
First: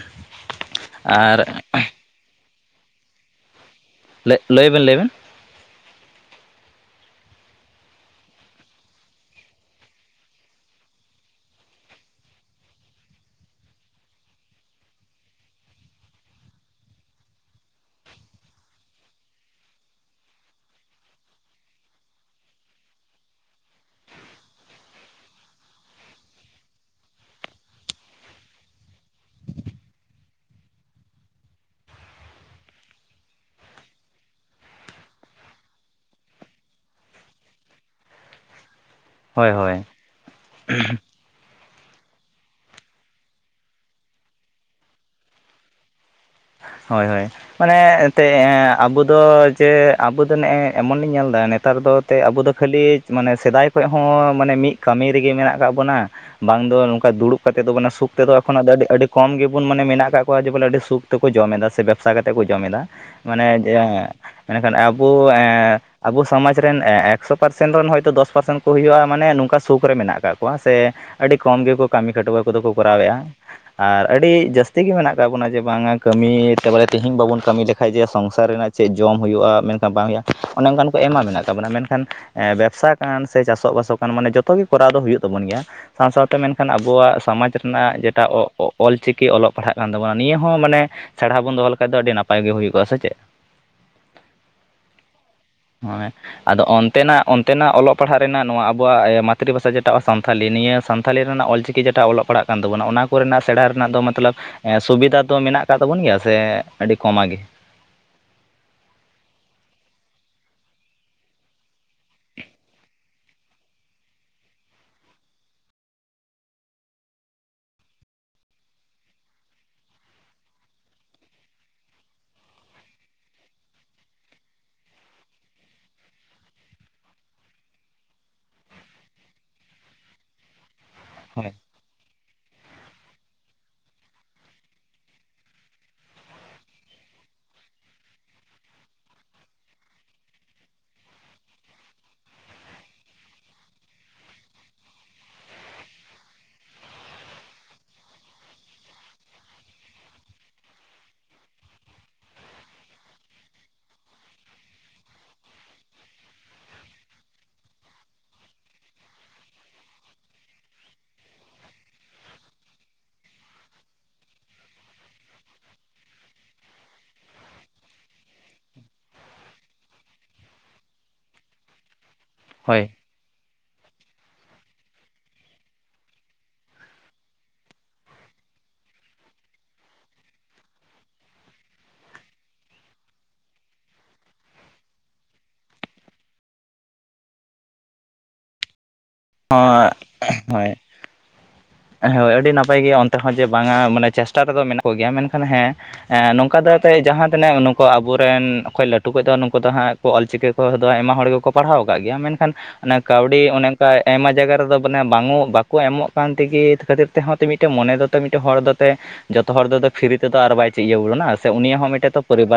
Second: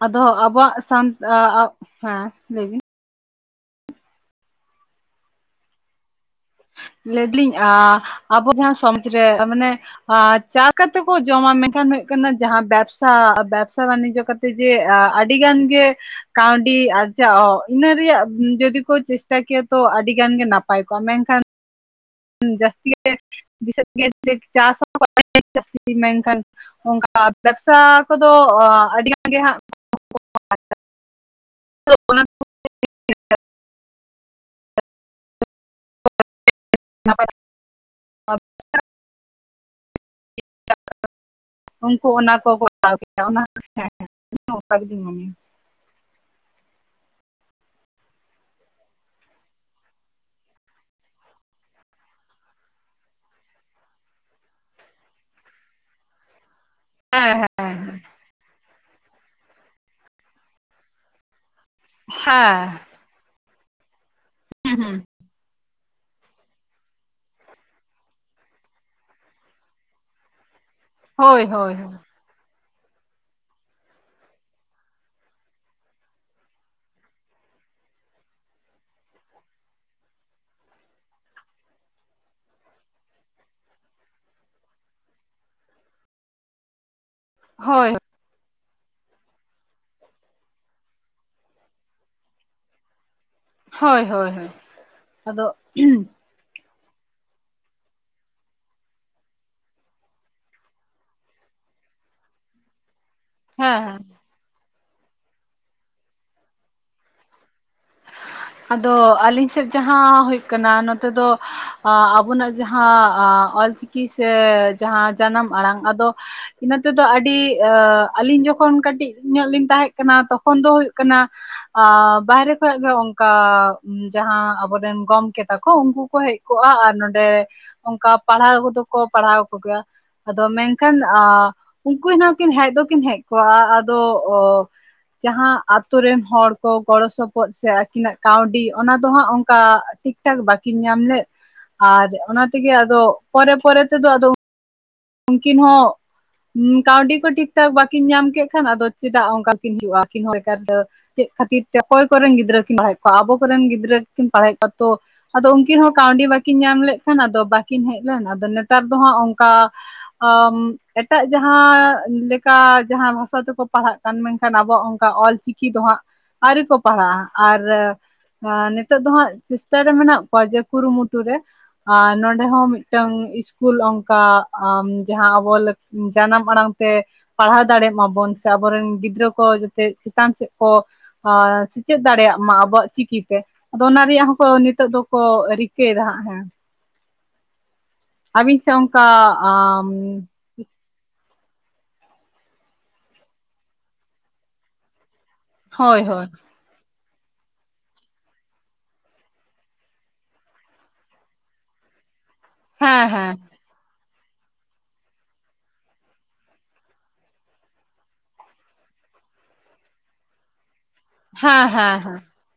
ᱟᱫᱚ ᱟᱵᱚᱣᱟᱜ ᱥᱟᱱ ᱟ ᱟᱨ ᱟᱜ ᱦᱮᱸ ᱞᱮᱭ ᱵᱤᱱ ᱞᱮᱭ ᱵᱮᱱ ᱞᱮᱭ ᱵᱮᱱ ᱞᱮᱭᱫᱟᱞᱤᱧ ᱟ ᱟᱵᱚ ᱡᱟᱦᱟᱸ ᱥᱚᱢᱟᱡᱽ ᱨᱮ ᱢᱟᱱᱮ ᱟᱨ ᱪᱟ ᱠᱟᱛᱮ ᱠᱚ ᱡᱚᱢᱟ ᱢᱮᱱᱠᱷᱟᱱ ᱦᱩᱭᱩᱜ ᱠᱟᱱᱟ ᱡᱟᱦᱟᱸ ᱵᱮᱵᱥᱟ ᱵᱮᱵᱥᱟ ᱵᱟᱱᱤᱡᱽᱡᱚ ᱠᱟ ᱡᱮ ᱟ ᱟᱹᱰᱤ ᱜᱟᱱ ᱜᱮ ᱠᱟᱹᱣᱰᱤ ᱟᱨᱡᱟᱣ ᱤᱱᱟᱹ ᱨᱮᱭᱟᱜ ᱡᱩᱫᱤ ᱠᱚ ᱪᱮᱥᱴᱟ ᱠᱮᱭᱟ ᱛᱚ ᱟᱹᱰᱤᱜᱟᱱ ᱜᱮ ᱱᱟᱯᱟᱭ ᱠᱚᱜᱼᱟ ᱢᱮᱱ ᱠᱷᱟᱱ [inaudible] ᱚᱝᱠᱟ ᱵᱮᱵᱥᱟ ᱠᱚ ᱫᱚ ᱟᱹᱰᱤ ᱜᱟᱱ ᱜᱮ ᱦᱟᱸᱜ [unintelligible] ᱱᱟᱯᱟᱭ, ᱦᱳᱭ ᱦᱳᱭ, ᱩᱱᱠᱩ ᱚᱱᱟ ᱠᱚ ᱦᱟᱛᱟᱣ ᱠᱮᱜ-ᱟ, [inaudible] ᱦᱳᱭ ᱦᱳᱭ, ᱢᱟᱱᱮ ᱮᱱᱛᱮ ᱟᱵᱚ ᱫᱚ ᱡᱮ ᱟᱵᱚ ᱫᱚ ᱱᱮ-ᱮ ᱮᱢᱚᱱᱤᱧ ᱧᱮᱞᱫᱟ ᱱᱮᱛᱟᱨ ᱫᱚ ᱛᱮ ᱟᱵᱚ ᱫᱚ ᱠᱷᱟᱹᱞᱤ ᱢᱟᱱᱮ ᱥᱮᱫᱟᱭ ᱠᱷᱚᱡ ᱦᱚᱸ ᱢᱟᱱᱮ ᱢᱤᱫ ᱠᱟᱹᱢᱤ ᱨᱮ ᱜᱮ ᱢᱮᱱᱟᱜ ᱠᱟᱜ ᱵᱚᱱᱟ ᱾ ᱵᱟᱝ ᱫᱚ ᱱᱚᱝᱠᱟ ᱫᱩᱲᱩᱵ ᱦᱮᱸ ᱠᱟᱛᱮ ᱫᱚ ᱢᱟᱱᱮ ᱥᱩᱠ ᱛᱮ ᱫᱚ ᱮᱠᱷᱚᱱ ᱟᱹᱰᱤ ᱠᱚᱢ ᱜᱮᱵᱚᱱ ᱢᱟᱱᱮ ᱢᱮᱱᱟᱜ ᱠᱟᱜ ᱠᱚᱣᱟ ᱵᱚᱞᱮ ᱟᱹᱰᱤ ᱥᱩᱠ ᱠᱚ ᱡᱚᱢ ᱮᱫᱟ ᱥᱮ ᱵᱮᱵᱥᱟ ᱠᱟᱛᱮᱫ ᱠᱚ ᱦᱮᱸ ᱡᱚᱢ ᱮᱫᱚ ᱢᱟᱱᱮ ᱢᱮᱱ ᱦᱮᱸ ᱠᱷᱟᱱ ᱦᱩᱸ ᱦᱩᱸ ᱟᱵᱚ ᱟᱵᱚ ᱥᱚᱢᱟᱡ ᱨᱮᱱ ᱮᱠᱥᱳ ᱯᱟᱨᱥᱮᱱ ᱨᱮᱱ ᱦᱚᱳᱭ ᱛᱚ ᱫᱚᱥ ᱠᱚ ᱦᱩᱭᱩᱜᱼᱟ ᱢᱟᱱᱮ ᱱᱚᱝᱠᱟ ᱥᱩᱠ ᱨᱮ ᱢᱮᱱᱟᱜ ᱠᱟᱜ ᱠᱚᱣᱟ ᱥᱮ? ᱟᱹᱰᱤ ᱦᱳᱭ ᱠᱚᱢ ᱦᱳᱭ ᱜᱮ ᱠᱚ ᱦᱳᱭ ᱠᱟᱹᱢᱤ ᱠᱷᱟᱴᱚᱣᱟᱹ ᱠᱚ ᱫᱚ ᱠᱚ ᱠᱚᱨᱟᱣᱮᱼᱟ ᱟᱨ ᱟᱹᱰᱤ ᱡᱟᱹᱥᱛᱤ ᱜᱮ ᱢᱮᱱᱟᱜ ᱠᱟᱜ ᱵᱚᱱᱟ ᱡᱮ ᱵᱟᱝᱟ ᱠᱟᱹᱢᱤ ᱛᱮᱵᱚᱞᱮ ᱛᱮᱤᱦᱤᱧ ᱵᱟᱵᱚᱱ ᱠᱟᱹᱢᱤ ᱞᱮᱠᱷᱟᱡ ᱡᱮ ᱥᱚᱝᱥᱟᱨ ᱨᱮᱱᱟᱜ ᱪᱮᱫ ᱡᱚᱢ ᱦᱳᱭᱳᱜᱼᱟ ᱢᱮᱱᱠᱷᱟᱱ ᱵᱟᱝ ᱦᱳᱭᱳᱜᱼᱟ ᱾ ᱚᱱᱮ ᱚᱱᱠᱟᱱ ᱠᱚ ᱮᱢᱟ ᱢᱮᱱᱟᱜ ᱛᱟᱵᱚᱱᱟ ᱢᱮᱱ ᱠᱷᱟᱱ ᱵᱮᱵᱽᱥᱟ ᱠᱟᱱ ᱥᱮ ᱪᱟᱥᱚᱜᱼ ᱵᱟᱥᱚᱜ ᱠᱟᱱ ᱢᱟᱱᱮ ᱡᱚᱛᱚ ᱡᱚᱛᱚ ᱜᱮ ᱠᱚᱨᱟᱣ ᱫᱚ ᱦᱩᱭᱩᱜ ᱛᱟᱵᱚᱱ ᱜᱮᱭᱟ ᱥᱟᱶ ᱥᱟᱶᱛᱮ ᱢᱮᱱ ᱠᱷᱟᱱ ᱟᱵᱚᱣᱟᱜ, ᱥᱚᱢᱟᱡᱽ ᱦᱳᱭ ᱨᱮᱱᱟᱜ ᱡᱮᱴᱟ ᱚ ᱚ ᱚᱞ ᱪᱤᱠᱤ ᱚᱞᱚᱜ ᱯᱟᱲᱦᱟᱜ ᱠᱟᱱ ᱛᱟᱵᱚᱱᱟ ᱱᱤᱭᱟᱹ ᱦᱚᱸ ᱢᱟᱱᱮ ᱥᱮᱬᱟ ᱵᱚᱱ ᱫᱚ ᱦᱚ ᱞᱮᱠᱷᱟᱱ ᱫᱚ ᱟᱹᱰᱤ ᱱᱟᱯᱟᱭ ᱜᱮ ᱦᱳᱭᱳᱜᱼᱟ ᱥᱮ ᱪᱮᱫ? ᱦᱳᱭ ᱦᱳᱭ ᱦᱳᱭ, ᱟᱫᱚ ᱦᱳᱭ ᱟᱫᱚ ᱚᱱ ᱛᱮᱱᱟᱜ ᱚᱱᱛᱮᱱᱟᱜ ᱚᱞᱚᱜ ᱯᱟᱲᱦᱟᱜ ᱨᱮᱱᱟᱜ ᱱᱚᱣᱟ ᱟᱵᱚᱣᱟᱜ ᱢᱟᱛᱨᱤ ᱵᱷᱟᱥᱟ ᱡᱮᱴᱟ ᱥᱟᱱᱛᱷᱟᱞᱤ ᱱᱤᱭᱟᱹ ᱥᱟᱱᱛᱷᱟᱞᱤ ᱨᱮᱱᱟᱜ ᱚᱞ ᱪᱤᱠᱤ ᱡᱮᱴᱟ ᱚᱞᱚᱜ ᱯᱟᱲᱟᱜ ᱠᱟᱱ ᱛᱟᱵᱚᱱᱟ ᱚᱱᱟ ᱠᱚᱨᱮ ᱱᱟᱜ ᱥᱮᱬᱟ ᱦᱮᱸ ᱨᱮᱱᱟᱜ ᱫᱚ ᱢᱚᱛᱞᱚᱵᱽ ᱥᱩᱵᱤᱫᱷᱟ ᱫᱚ ᱢᱮᱱᱟᱜ ᱠᱟᱫ ᱛᱟᱵᱚᱱ ᱜᱮᱭᱟ ᱥᱮ ᱟᱹᱰᱤ ᱠᱚᱢᱟ ᱜᱮ? ᱟᱫᱚ ᱟᱹᱞᱤᱧ ᱥᱮᱫ ᱡᱟᱦᱟᱸ ᱦᱩᱭᱩᱜ ᱠᱟᱱᱟ ᱱᱚᱛᱮ ᱫᱚ ᱟᱵᱚᱱᱟᱜ ᱡᱟᱦᱟᱸ ᱚᱞ ᱪᱤᱠᱤ ᱥᱮ ᱡᱟᱦᱟᱸ ᱡᱟᱱᱟᱢ ᱟᱲᱟᱝ ᱟᱫᱚ ᱤᱱᱟᱹ ᱛᱮ ᱫᱚ ᱟᱹᱰᱤ ᱟᱹᱞᱤᱧ ᱡᱚᱠᱷᱚᱱ ᱠᱟᱹᱴᱤᱡ ᱧᱚᱜ ᱞᱤᱧ ᱛᱟᱦᱮᱜ ᱠᱟᱱᱟ ᱛᱚᱠᱷᱚᱱ ᱫᱚ ᱦᱩᱭᱩᱜ ᱠᱟᱱᱟ ᱾ ᱵᱟᱦᱨᱮ ᱠᱷᱚᱡ ᱜᱝ ᱠᱟ ᱡᱟᱦᱟᱸ ᱟᱵᱚᱨᱮᱱ ᱜᱚᱢᱠᱮ ᱛᱟᱠᱚ ᱩᱱᱠᱩ ᱠᱚ ᱦᱮᱡ ᱠᱚᱜᱼᱟ ᱟᱨ ᱱᱚᱰᱮ ᱚᱝᱠᱟ ᱯᱟᱲᱦᱟᱣ ᱠᱚᱫᱚ ᱠᱚ ᱯᱟᱲᱦᱟᱣ ᱠᱚᱜᱮᱭᱟ ᱟᱫᱚ ᱢᱮᱱᱠᱷᱟᱱ ᱦᱳᱭ ᱩᱱᱠᱩ ᱦᱚᱸ ᱠᱤᱱ ᱦᱮᱡ ᱫᱚᱠᱤᱱ ᱦᱮᱡ ᱠᱚᱜᱼᱟ ᱟᱫᱚ ᱡᱟᱦᱟᱸ ᱟᱛᱳ ᱨᱮᱱ ᱦᱚᱲ ᱠᱚ ᱜᱚᱲᱚ ᱥᱚᱯᱚᱦᱚᱫ ᱥᱮ ᱟᱹᱠᱤᱱᱟᱜ ᱠᱟᱹᱣᱰᱤ ᱚᱱᱟ ᱫᱚ ᱦᱟᱸᱜ ᱚᱝᱠᱟ ᱴᱷᱤᱠ ᱴᱷᱟᱠ ᱵᱟᱠᱤᱱ ᱧᱟᱢ ᱞᱮᱫ ᱟᱨ ᱚᱱᱟ ᱛᱮ ᱜᱮ ᱟᱫᱚ ᱯᱚᱨᱮ ᱯᱚᱨᱮ ᱛᱮ ᱫᱚ ᱟᱫᱚ ᱩᱱᱠᱤᱱ ᱦᱚᱸ, ᱠᱟᱹᱣᱰᱤ ᱠᱚ ᱴᱷᱤᱠ ᱴᱷᱟᱠ ᱵᱟᱠᱤᱱ ᱧᱟᱢ ᱠᱮᱫ ᱠᱷᱟᱱ ᱟᱫᱚ ᱪᱮᱫᱟᱜ ᱚᱝᱠᱟ ᱠᱤᱱ ᱦᱩᱭᱩᱜᱼᱟ ᱟᱹᱠᱤᱱ ᱞᱮᱠᱟᱛᱮ ᱪᱮᱫ ᱠᱷᱟᱹᱛᱤᱨ ᱛᱮ ᱚᱠᱚᱭ ᱠᱚᱨᱮᱱ ᱜᱤᱫᱽᱨᱟᱹ ᱠᱤᱱ ᱯᱟᱲᱦᱟᱣᱮᱫ ᱠᱚᱣᱟ ᱟᱵᱚ ᱠᱚᱨᱮᱱ ᱜᱤᱫᱽᱨᱟᱹ ᱠᱤᱱ ᱾ ᱯᱟᱲᱦᱟᱣᱮᱫ ᱠᱚᱣᱟ ᱛᱚ ᱟᱫᱚ ᱩᱱᱠᱤᱱ ᱦᱚᱸ ᱠᱟᱹᱣᱰᱤ ᱵᱟᱠᱤᱱ ᱧᱟᱢ ᱞᱮᱫ ᱠᱷᱟᱱ ᱟᱫᱚ ᱵᱟᱠᱤᱱ ᱦᱮᱡ ᱞᱮᱱ ᱟᱫᱚ ᱱᱮᱛᱟᱨ ᱫᱚ ᱦᱟᱸᱜ ᱚᱝᱠᱟ ᱮᱴᱟᱜ ᱡᱟᱦᱟᱸ ᱞᱮᱠᱟ ᱡᱟᱦᱟᱸ ᱵᱷᱟᱥᱟ ᱛᱮ ᱠᱚ ᱯᱟᱲᱦᱟᱜ ᱠᱟᱱ ᱢᱮᱱ ᱠᱷᱟᱱ ᱟᱵᱚᱣᱟᱜ ᱚᱝᱠᱟ ᱚᱞ ᱪᱤᱠᱤ ᱫᱚ ᱦᱟᱸᱜ ᱟᱹᱣᱨᱤ ᱠᱚ ᱯᱟᱲᱦᱟᱜᱼᱟ ᱟᱨ ᱱᱤᱛᱚᱜ ᱫᱚ ᱦᱟᱸᱜ ᱪᱮᱥᱴᱟ ᱨᱮ ᱢᱮᱱᱟᱜ ᱠᱚᱣᱟ ᱡᱮ ᱠᱩᱨᱩᱢᱩᱴᱩ ᱨᱮ ᱟᱨ ᱱᱚᱰᱮ ᱚᱸᱰᱮ ᱦᱚᱸ ᱦᱳᱭ ᱢᱤᱫᱴᱟᱝ ᱤᱥᱠᱩᱞ ᱚᱝᱠᱟ ᱡᱟᱦᱟᱸ ᱟᱵᱚ ᱡᱟᱱᱟᱢ ᱟᱲᱟᱝ ᱛᱮ, ᱫᱟᱲᱭᱟᱜ ᱫᱟᱲᱮ ᱢᱟᱵᱚᱱ ᱥᱮ ᱟᱵᱚ ᱨᱮᱱ ᱜᱤᱫᱽᱨᱟᱹ ᱠᱚ ᱡᱟᱛᱮ ᱪᱮᱛᱟᱱ ᱥᱮ ᱠᱚ ᱟᱨ ᱪᱮᱫ ᱫᱟᱲᱮᱭᱟᱜ ᱢᱟ ᱟᱵᱚᱣᱟᱜ ᱪᱤᱠᱤᱛᱮ᱾ ᱟᱫᱚ ᱚᱱᱟ ᱨᱮᱭᱟᱜ ᱦᱚᱸᱠᱚ ᱱᱤᱛᱚᱜ ᱫᱚᱠᱚ ᱨᱤᱠᱟᱹᱭᱮᱫᱟ ᱦᱟᱸᱜ ᱦᱮᱸ ᱾ ᱟᱵᱤᱱ ᱥᱮ ᱚᱝᱠᱟ ᱩᱸᱜᱻ ᱦᱳᱭ, ᱦᱳᱭ ᱟᱹᱰᱤ ᱱᱟᱯᱟᱭ ᱜᱮ ᱚᱱᱛᱮ ᱦᱚᱸ ᱡᱮ ᱵᱟᱝᱟ ᱢᱟᱱᱮ ᱪᱮᱥᱴᱟ ᱨᱮᱫᱚ ᱢᱮᱱᱟᱜ ᱠᱚᱜᱮᱭᱟ ᱢᱮᱱᱠᱷᱟᱱ ᱦᱮᱸ, ᱦᱳᱭ ᱦᱳᱭ ᱦᱮᱸ ᱱᱚᱝᱠᱟ ᱫᱚ ᱡᱟᱦᱟᱸ ᱛᱤᱱᱟᱹᱜ ᱱᱩᱠᱩ ᱟᱵᱚᱨᱮᱱ ᱚᱠᱚᱭ ᱞᱟᱹᱴᱩ ᱠᱚ ᱫᱚ ᱱᱩᱠᱩ ᱫᱚ ᱦᱟᱸᱜ ᱠᱚ ᱚᱞᱪᱤᱠᱤ ᱠᱚᱫᱚ ᱟᱭᱢᱟ ᱦᱚᱲ ᱜᱮᱠᱚ, ᱯᱟᱲᱦᱟᱣ ᱟᱠᱟᱫ ᱜᱮᱭᱟ ᱢᱮᱱᱠᱷᱟᱱ ᱚᱱᱟ ᱦᱮᱸ ᱦᱮᱸ ᱠᱟᱹᱣᱰᱤ ᱚᱱᱮᱠ ᱟᱭᱢᱟ ᱡᱟᱭᱜᱟ ᱨᱮᱫᱚ ᱢᱟᱱᱮ ᱵᱟᱝ ᱵᱟᱠᱚ ᱮᱢᱚᱜ ᱠᱟᱱ ᱛᱮᱜᱮ ᱠᱷᱟᱹᱛᱤᱨ ᱛᱮᱦᱚᱸ ᱛᱚ ᱢᱤᱫᱴᱮᱱ ᱢᱚᱱᱮ ᱫᱚ ᱛᱚ ᱢᱤᱫᱴᱮᱱ ᱦᱚᱲ ᱫᱚ ᱛᱮ, ᱡᱚᱛᱚ ᱦᱚᱲ ᱫᱚ ᱯᱷᱤᱨᱤ ᱛᱮᱫᱚ ᱟᱨ ᱵᱟᱭ ᱪᱮᱡᱚᱜᱚᱜ ᱠᱟᱱᱟ ᱥᱮ ᱦᱮᱸ ᱩᱱᱤᱭᱟᱜ ᱦᱚᱸ ᱦᱮᱸ ᱢᱤᱫᱴᱮᱡ ᱦᱮᱸ ᱫᱚ ᱯᱚᱨᱤᱵᱟᱨ